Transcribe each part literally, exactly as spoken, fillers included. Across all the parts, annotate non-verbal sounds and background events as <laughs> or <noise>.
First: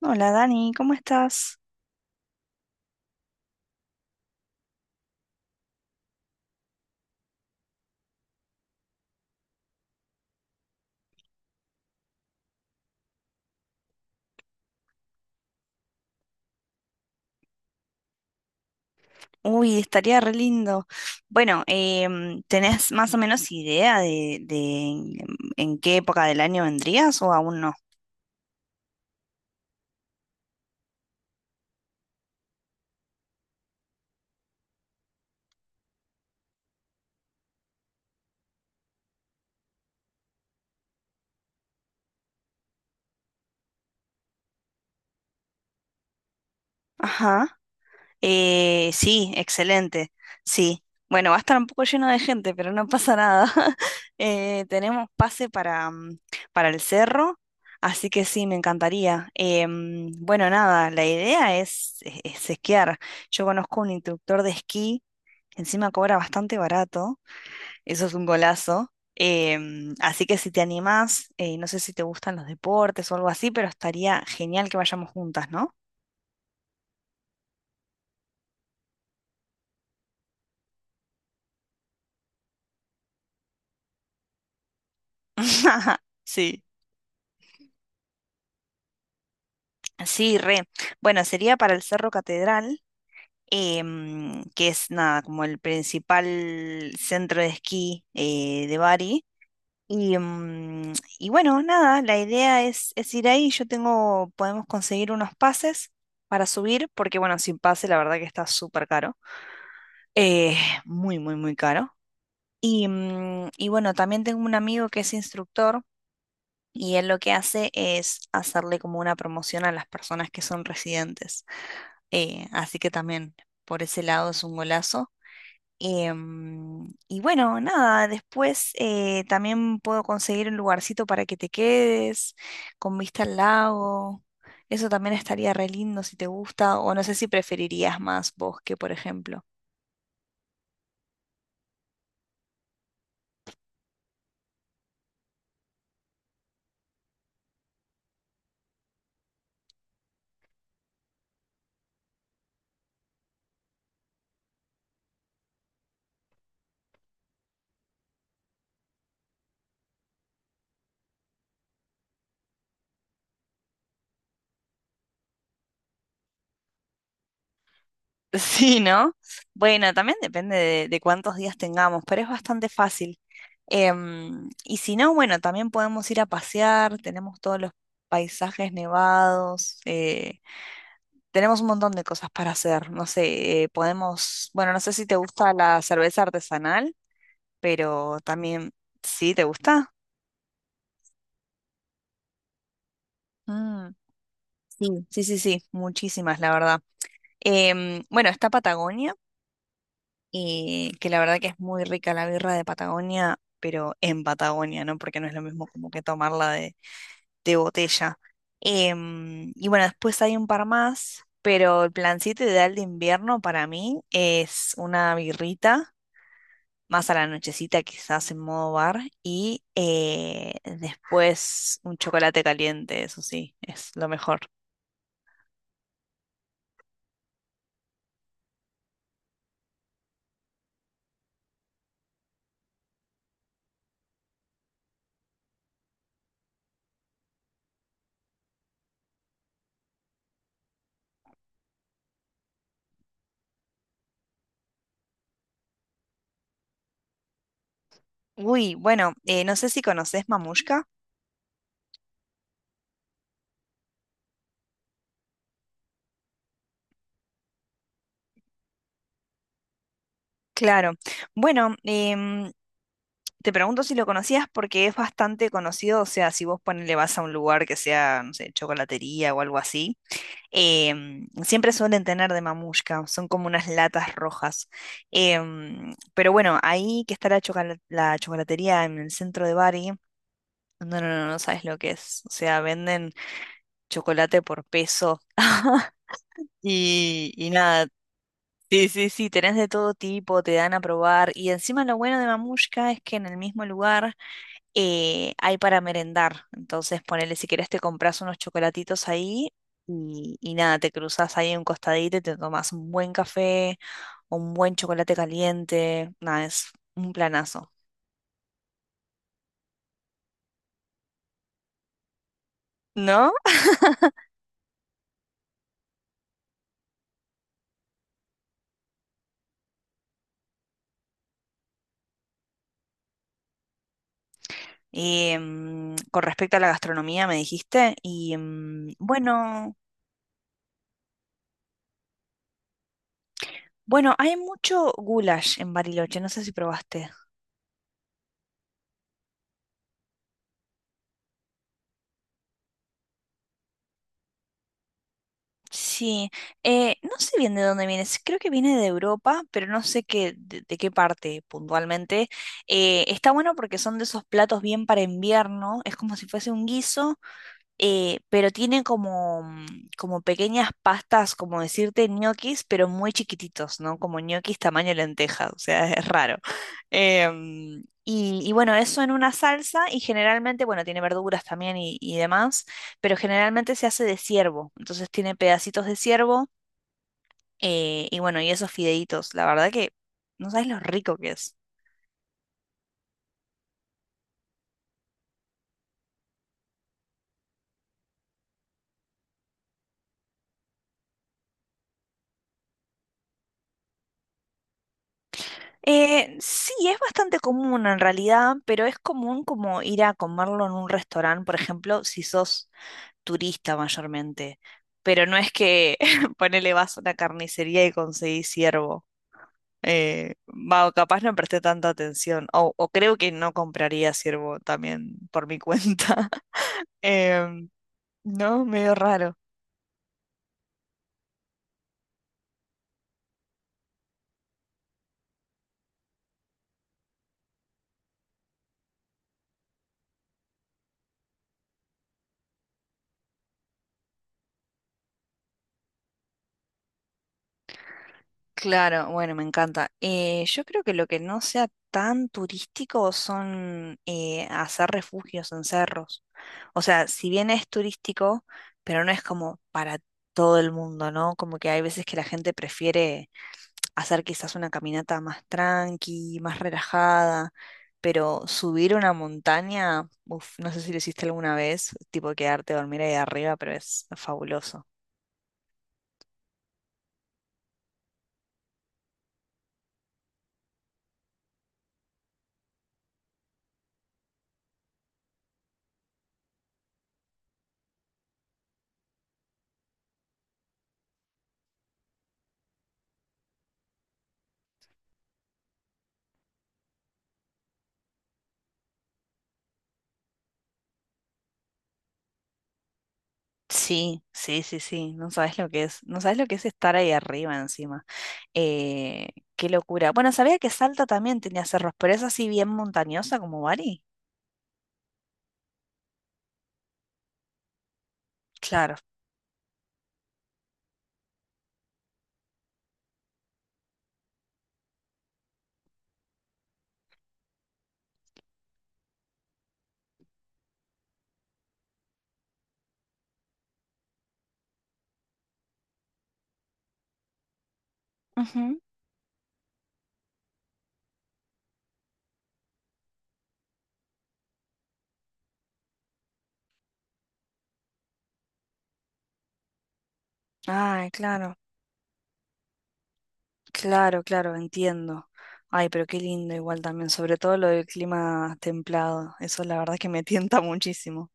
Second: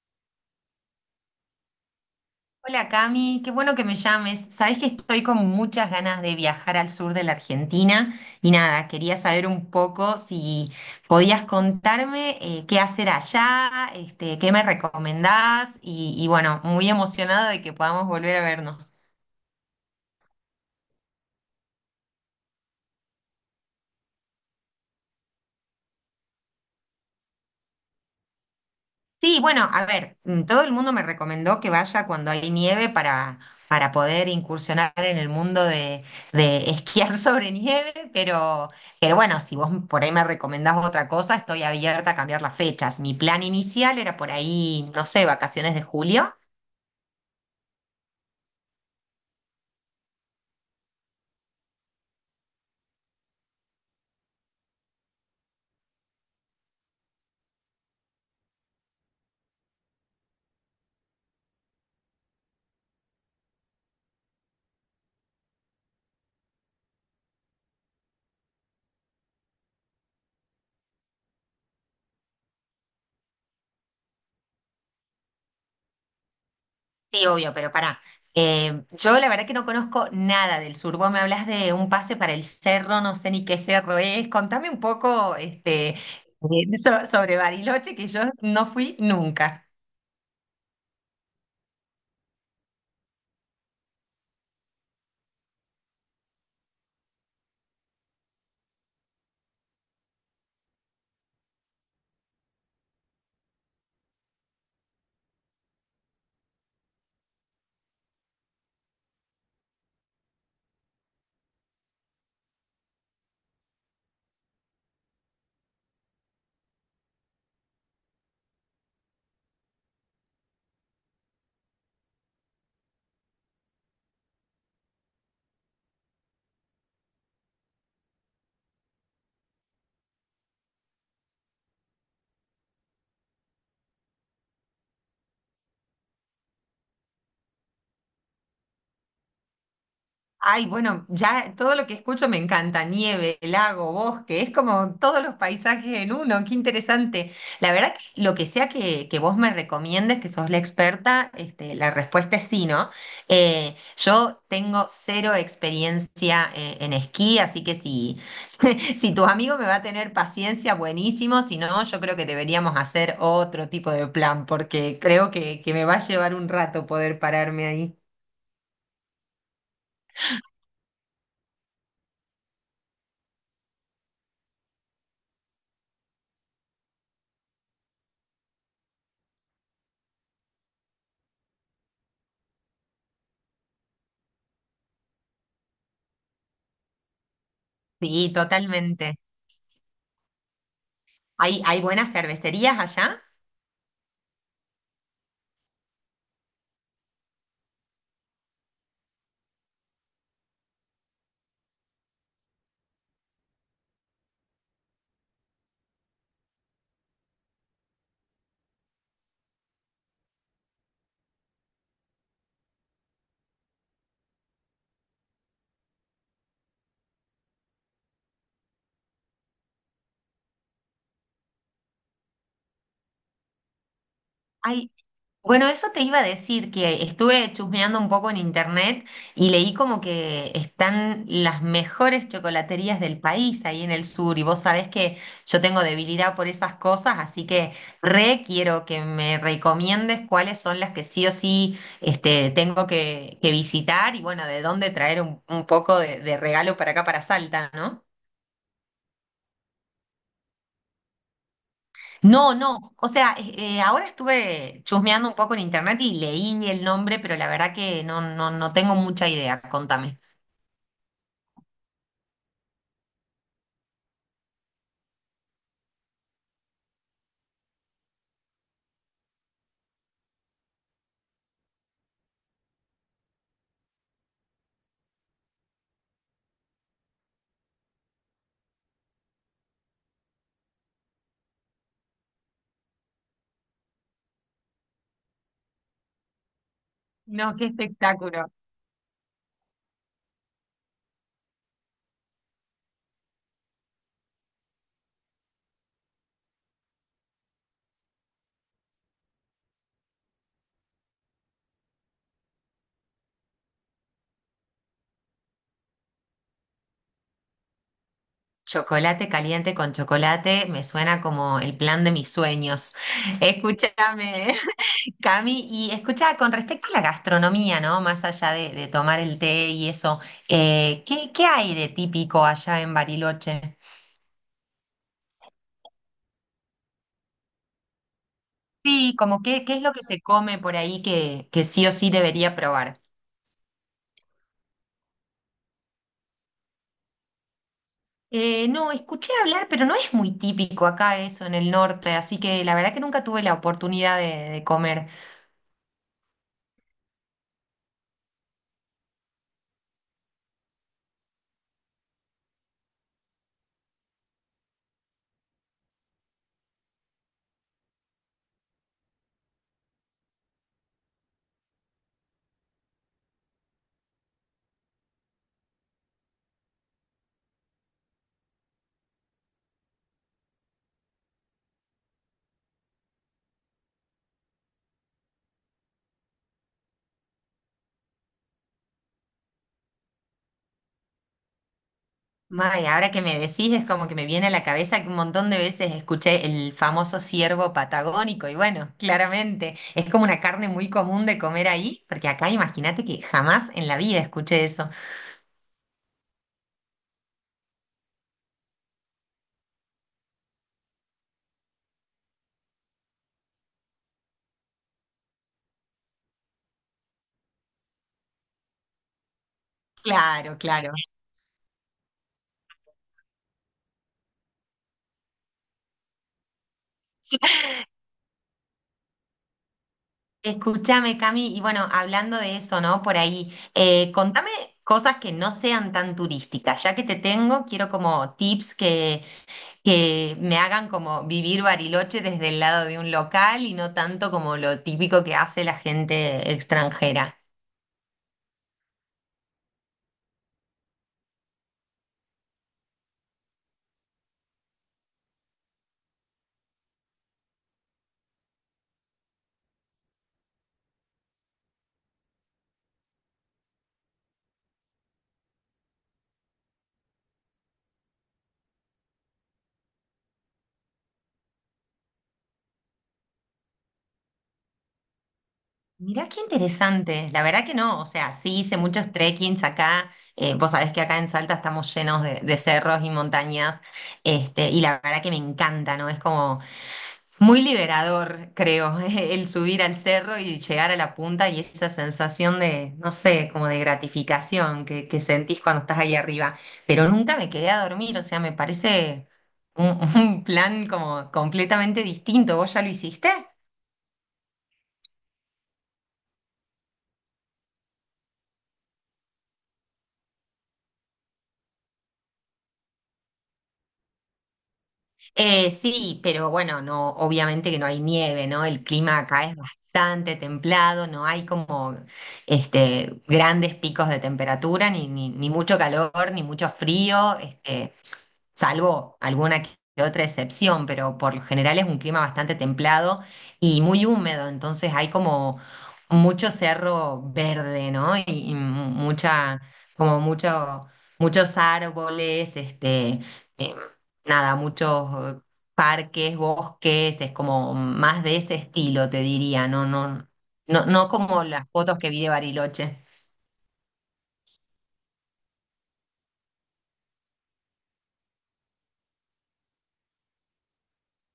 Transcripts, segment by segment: Hola Dani, ¿cómo estás? Hola Cami, qué bueno que me llames. Sabés que estoy con muchas ganas de viajar al sur de la Argentina y nada, quería saber un poco si podías contarme eh, qué hacer allá, este, qué me recomendás y, y bueno, muy emocionada de que podamos volver a vernos. Uy, estaría re lindo. Bueno, em, ¿tenés más o menos idea de, de en, en qué época del año vendrías o aún no? Sí, bueno, a ver, mm, todo el mundo me recomendó que vaya cuando hay nieve para, para poder incursionar en el mundo de, de esquiar <laughs> sobre nieve, pero, pero bueno, si vos por ahí me recomendás otra cosa, estoy abierta a cambiar las fechas. Mi plan inicial era por ahí, no sé, vacaciones de julio. Ajá. Eh, sí, excelente. Sí. Bueno, va a estar un poco lleno de gente, pero no pasa nada. <laughs> Eh, tenemos pase para, mm, para el cerro, así que sí, me encantaría. Em, bueno, nada, la idea es es- es esquiar. Yo conozco un instructor de esquí que encima cobra bastante barato. Eso es un golazo. Em, así que si te animás, eh, no sé si te gustan los deportes o algo así, pero estaría genial que vayamos juntas, ¿no? Sí, obvio, pero pará. Eh, yo la verdad que no conozco nada del sur. Vos me hablas de un pase para el cerro, no sé ni qué cerro es. Contame un poco, este, eh, <laughs> Sí. so- sobre Bariloche, que yo no fui nunca. Sí, re. Bueno, sería para el Cerro Catedral, em, que es nada, como el principal centro de esquí eh, de Bari. Y, mm, y bueno, nada, la idea es, es ir ahí. Yo tengo, podemos conseguir unos pases para subir, porque bueno, sin pase la verdad que está súper caro. Eh, muy, muy, muy caro. Y, mm, y bueno, también tengo un amigo que es instructor y él lo que hace es hacerle como una promoción a las personas que son residentes. Eh, así que también por ese lado es un golazo. Em, y bueno, nada, después eh, también puedo conseguir un lugarcito para que te quedes con vista al lago. Eso también estaría re lindo si te gusta o no sé si preferirías más bosque, por ejemplo. Ay, bueno, ya todo lo que escucho me encanta, nieve, lago, bosque, es como todos los paisajes en uno, qué interesante. La verdad que lo que sea que, que vos me recomiendes, que sos la experta, este, la respuesta es sí, ¿no? Eh, yo tengo cero experiencia eh, en esquí, así que si, <laughs> si tus amigos me va a tener paciencia, buenísimo, si no, yo creo que deberíamos hacer otro tipo de plan, porque creo que, que me va a llevar un rato poder pararme ahí. <laughs> Sí, ¿no? Bueno, también depende de, de cuántos días tengamos, pero es bastante fácil. Em, y si no, bueno, también podemos ir a pasear, tenemos todos los paisajes nevados, eh, tenemos un montón de cosas para hacer, no sé, eh, podemos, bueno, no sé si te gusta la cerveza artesanal, pero Sí, también, totalmente. ¿sí te gusta? ¿Hay, hay buenas cervecerías allá? Mm, sí, sí, sí, sí, muchísimas, la verdad. Em, bueno, está Patagonia. Y que la verdad que es muy rica la birra de Patagonia, pero en Patagonia, ¿no? Porque no es lo mismo como que tomarla de, de botella. Em, y bueno, después hay un par más, pero el plancito ideal de invierno para mí es una birrita, más a la nochecita quizás en modo bar, y eh, después un chocolate caliente, eso sí, es lo mejor. Ay, bueno, eso te iba a decir, que estuve chusmeando un poco en internet y leí como que están las mejores chocolaterías del país ahí en el sur y vos sabés que yo tengo debilidad por esas cosas, así que re quiero que me recomiendes cuáles son las que sí o sí este, tengo que, que visitar y bueno, de dónde traer un, un poco de, de regalo para acá, para Salta, ¿no? Uy, bueno, eh, no sé si conoces Mamushka. No, no. O sea, eh, eh, ahora estuve chusmeando un poco en internet y leí el nombre, pero la verdad que no, no, no tengo mucha idea. Contame. Claro. Bueno, em, te pregunto si lo conocías porque es bastante conocido, o sea, si vos ponele vas a un lugar que sea, no sé, chocolatería o algo así, em, siempre suelen tener de mamushka, son como unas latas rojas. Em, pero bueno, ahí que está la, chocola- la chocolatería en el centro de Bari, no, no, no, no sabes lo que es, o sea, venden chocolate por peso. <laughs> Y, y No, qué nada, espectáculo. sí, sí, sí, tenés de todo tipo, te dan a probar. Y encima lo bueno de Mamushka es que en el mismo lugar eh, hay para merendar. Entonces, ponele, si querés, te compras unos chocolatitos ahí y, y nada, te cruzas ahí en un costadito y te tomas un buen café, un buen chocolate caliente. Nada, es un planazo. Chocolate caliente con chocolate me suena como el plan de mis sueños. ¿No? <laughs> Escúchame, <laughs> Cami, y escucha, con respecto a la gastronomía, ¿no? Más allá de, de tomar el té y eso, eh, ¿qué, qué hay de típico allá en Bariloche? Y, mm, con respecto a la gastronomía, me dijiste. Y mm, Sí, como qué, qué bueno, es lo que se come por ahí que, que sí o sí debería probar. bueno, hay mucho goulash en Bariloche, no sé si probaste. Eh, no, escuché hablar, pero no es muy típico acá eso en el norte, así que la verdad que nunca tuve la oportunidad de, de comer. Sí, eh, no sé bien de dónde viene, s- creo que viene de Europa, pero no sé qué, de, de qué parte puntualmente. Eh, está bueno porque son de esos platos bien para invierno, es como si fuese un guiso, eh, pero tiene como, mm, como pequeñas pastas, como decirte, ñoquis, pero muy chiquititos, ¿no? Como ñoquis tamaño lenteja, o sea, <laughs> es raro. Em, y, y bueno, eso en una salsa y generalmente, bueno, tiene verduras también y, y demás, pero generalmente se hace de ciervo, entonces tiene pedacitos de ciervo eh, y bueno, y esos fideitos, la verdad que no sabes lo rico que es. May, ahora que me decís es como que me viene a la cabeza que un montón de veces escuché el famoso ciervo patagónico y bueno, claramente es como una carne muy común de comer ahí, porque acá imagínate que jamás en la vida escuché eso. Eh, sí, es bastante común en realidad, pero es común como ir a comerlo en un restaurante, por ejemplo, si sos turista mayormente. Pero no es que <laughs> ponele vas a una carnicería y conseguís ciervo. Eh, Claro, va, o claro. capaz no presté tanta atención. O, o creo que no compraría ciervo también por mi cuenta. <laughs> Em, no, medio raro. Escúchame, Cami, y bueno, hablando de eso, ¿no? Por ahí, eh, contame cosas que no sean tan turísticas, ya que te tengo, quiero como tips que que me hagan como vivir Bariloche desde el lado de un local y no tanto como lo típico que hace la gente extranjera. Claro, bueno, me encanta. Eh, yo creo que lo que no sea tan turístico son eh, hacer refugios en cerros. O sea, si bien es turístico, pero no es como para todo el mundo, ¿no? Como que hay veces que la gente prefiere hacer quizás una caminata más tranqui, más relajada, pero subir una montaña, uf, no sé si lo hiciste alguna vez, tipo quedarte a dormir ahí arriba, pero es fabuloso. Mirá qué interesante, la verdad que no, o sea, sí hice muchos trekkings acá, eh, vos sabés que acá en Salta estamos llenos de, de cerros y montañas, este, y la verdad que me encanta, ¿no? Es como muy liberador, creo, <laughs> el subir al cerro y llegar a la punta y esa sensación de, no sé, como de gratificación que, que sentís cuando estás ahí arriba. Pero nunca me quedé a dormir, o sea, me parece un, <laughs> un plan como completamente distinto. ¿Vos ya lo hiciste? Sí, sí, sí, sí, no sabes lo que es, no sabes lo que es estar ahí arriba encima. Eh, qué locura. Bueno, sabía que Salta también tenía cerros, pero es así bien montañosa como Bari. Eh, sí, pero bueno, no, obviamente que no hay nieve, ¿no? El Claro. clima acá es bastante templado, no hay como este, grandes picos de temperatura, ni, ni, ni mucho calor, ni mucho frío. Este, salvo alguna que otra excepción, pero por lo general es un clima bastante templado y muy húmedo, entonces hay como mucho cerro verde, ¿no? Y, y Ujú. mu- mucha, como mucho, muchos árboles, este, eh, nada, muchos eh, parques, bosques, es como más de ese estilo, te diría, no, no, no, no Ay, como claro, las fotos que vi de Bariloche. claro, claro, entiendo. Ay, pero qué lindo igual también, sobre todo lo del clima templado, eso la verdad que me <laughs> tienta muchísimo.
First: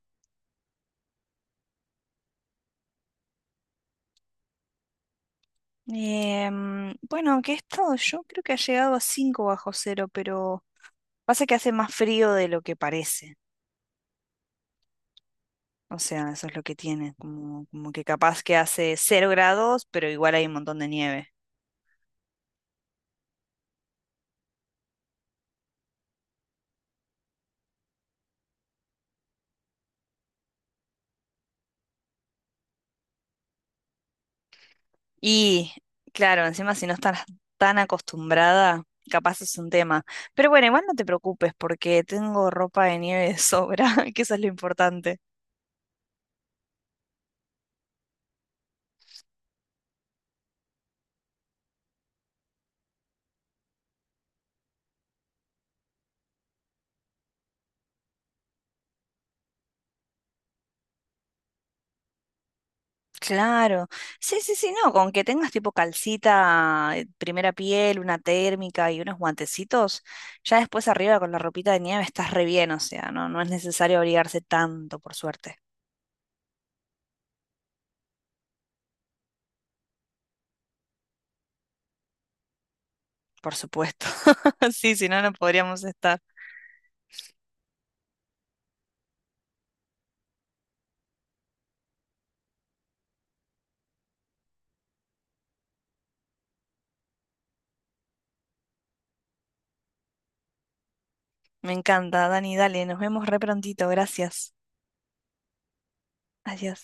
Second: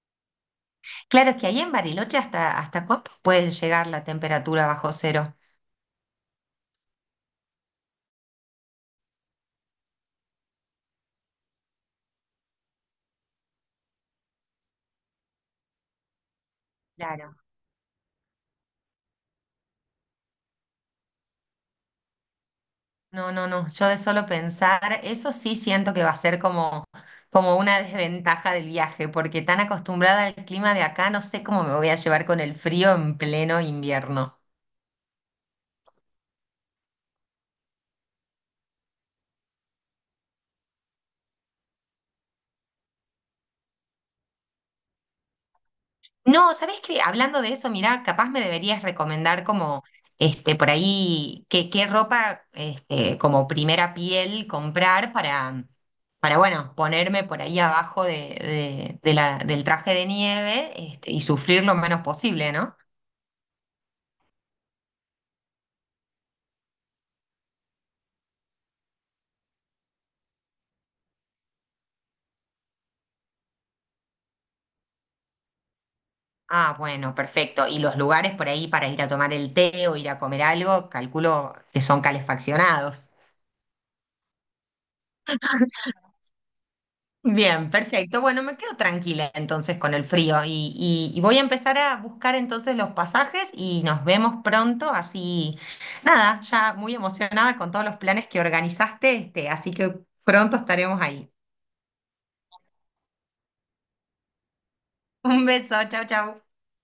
Claro, es que ahí en Bariloche hasta, hasta cuánto puede llegar la temperatura bajo cero. Em, bueno, aunque he estado yo, creo que ha llegado a cinco bajo cero, pero pasa que hace más frío de lo que parece. O sea, eso es lo que tiene, Claro. como, como que capaz que hace cero grados, pero igual hay un montón de nieve. No, no, no. Yo de solo pensar, eso sí siento que va a ser como, como una desventaja del viaje, porque tan acostumbrada al clima de acá, no sé cómo me voy a llevar con el frío en pleno invierno. Y claro, encima si no estás tan acostumbrada, capaz es un tema. Pero bueno, igual no te preocupes porque tengo ropa de nieve de sobra, <laughs> que eso es lo importante. No, ¿sabés qué? Hablando de eso, mirá, capaz me deberías recomendar como, este, por ahí, qué, qué ropa, este, como primera piel comprar para, para, bueno, ponerme por ahí abajo de, de- de la, del traje de nieve, este, y sufrir lo menos posible, ¿no? Claro, sí, sí, sí, no, con que tengas tipo calcita, eh, primera piel, una térmica y unos guantecitos, ya después arriba con la ropita de nieve estás re bien, o sea, no, no es necesario abrigarse tanto, por suerte. Ah, bueno, perfecto. Y los lugares por ahí para ir a tomar el té o ir a comer algo, calculo que son calefaccionados. Por supuesto. <laughs> Sí, si no, no podríamos estar. Bien, perfecto. Bueno, me quedo tranquila entonces con el frío y, y- y voy a empezar a buscar entonces los pasajes y nos vemos pronto. Así, nada, ya muy emocionada con todos los planes que organizaste, este, así que pronto estaremos ahí. Me encanta, Dani, dale, nos vemos re prontito, gracias. Un beso, chau, chau. Adiós.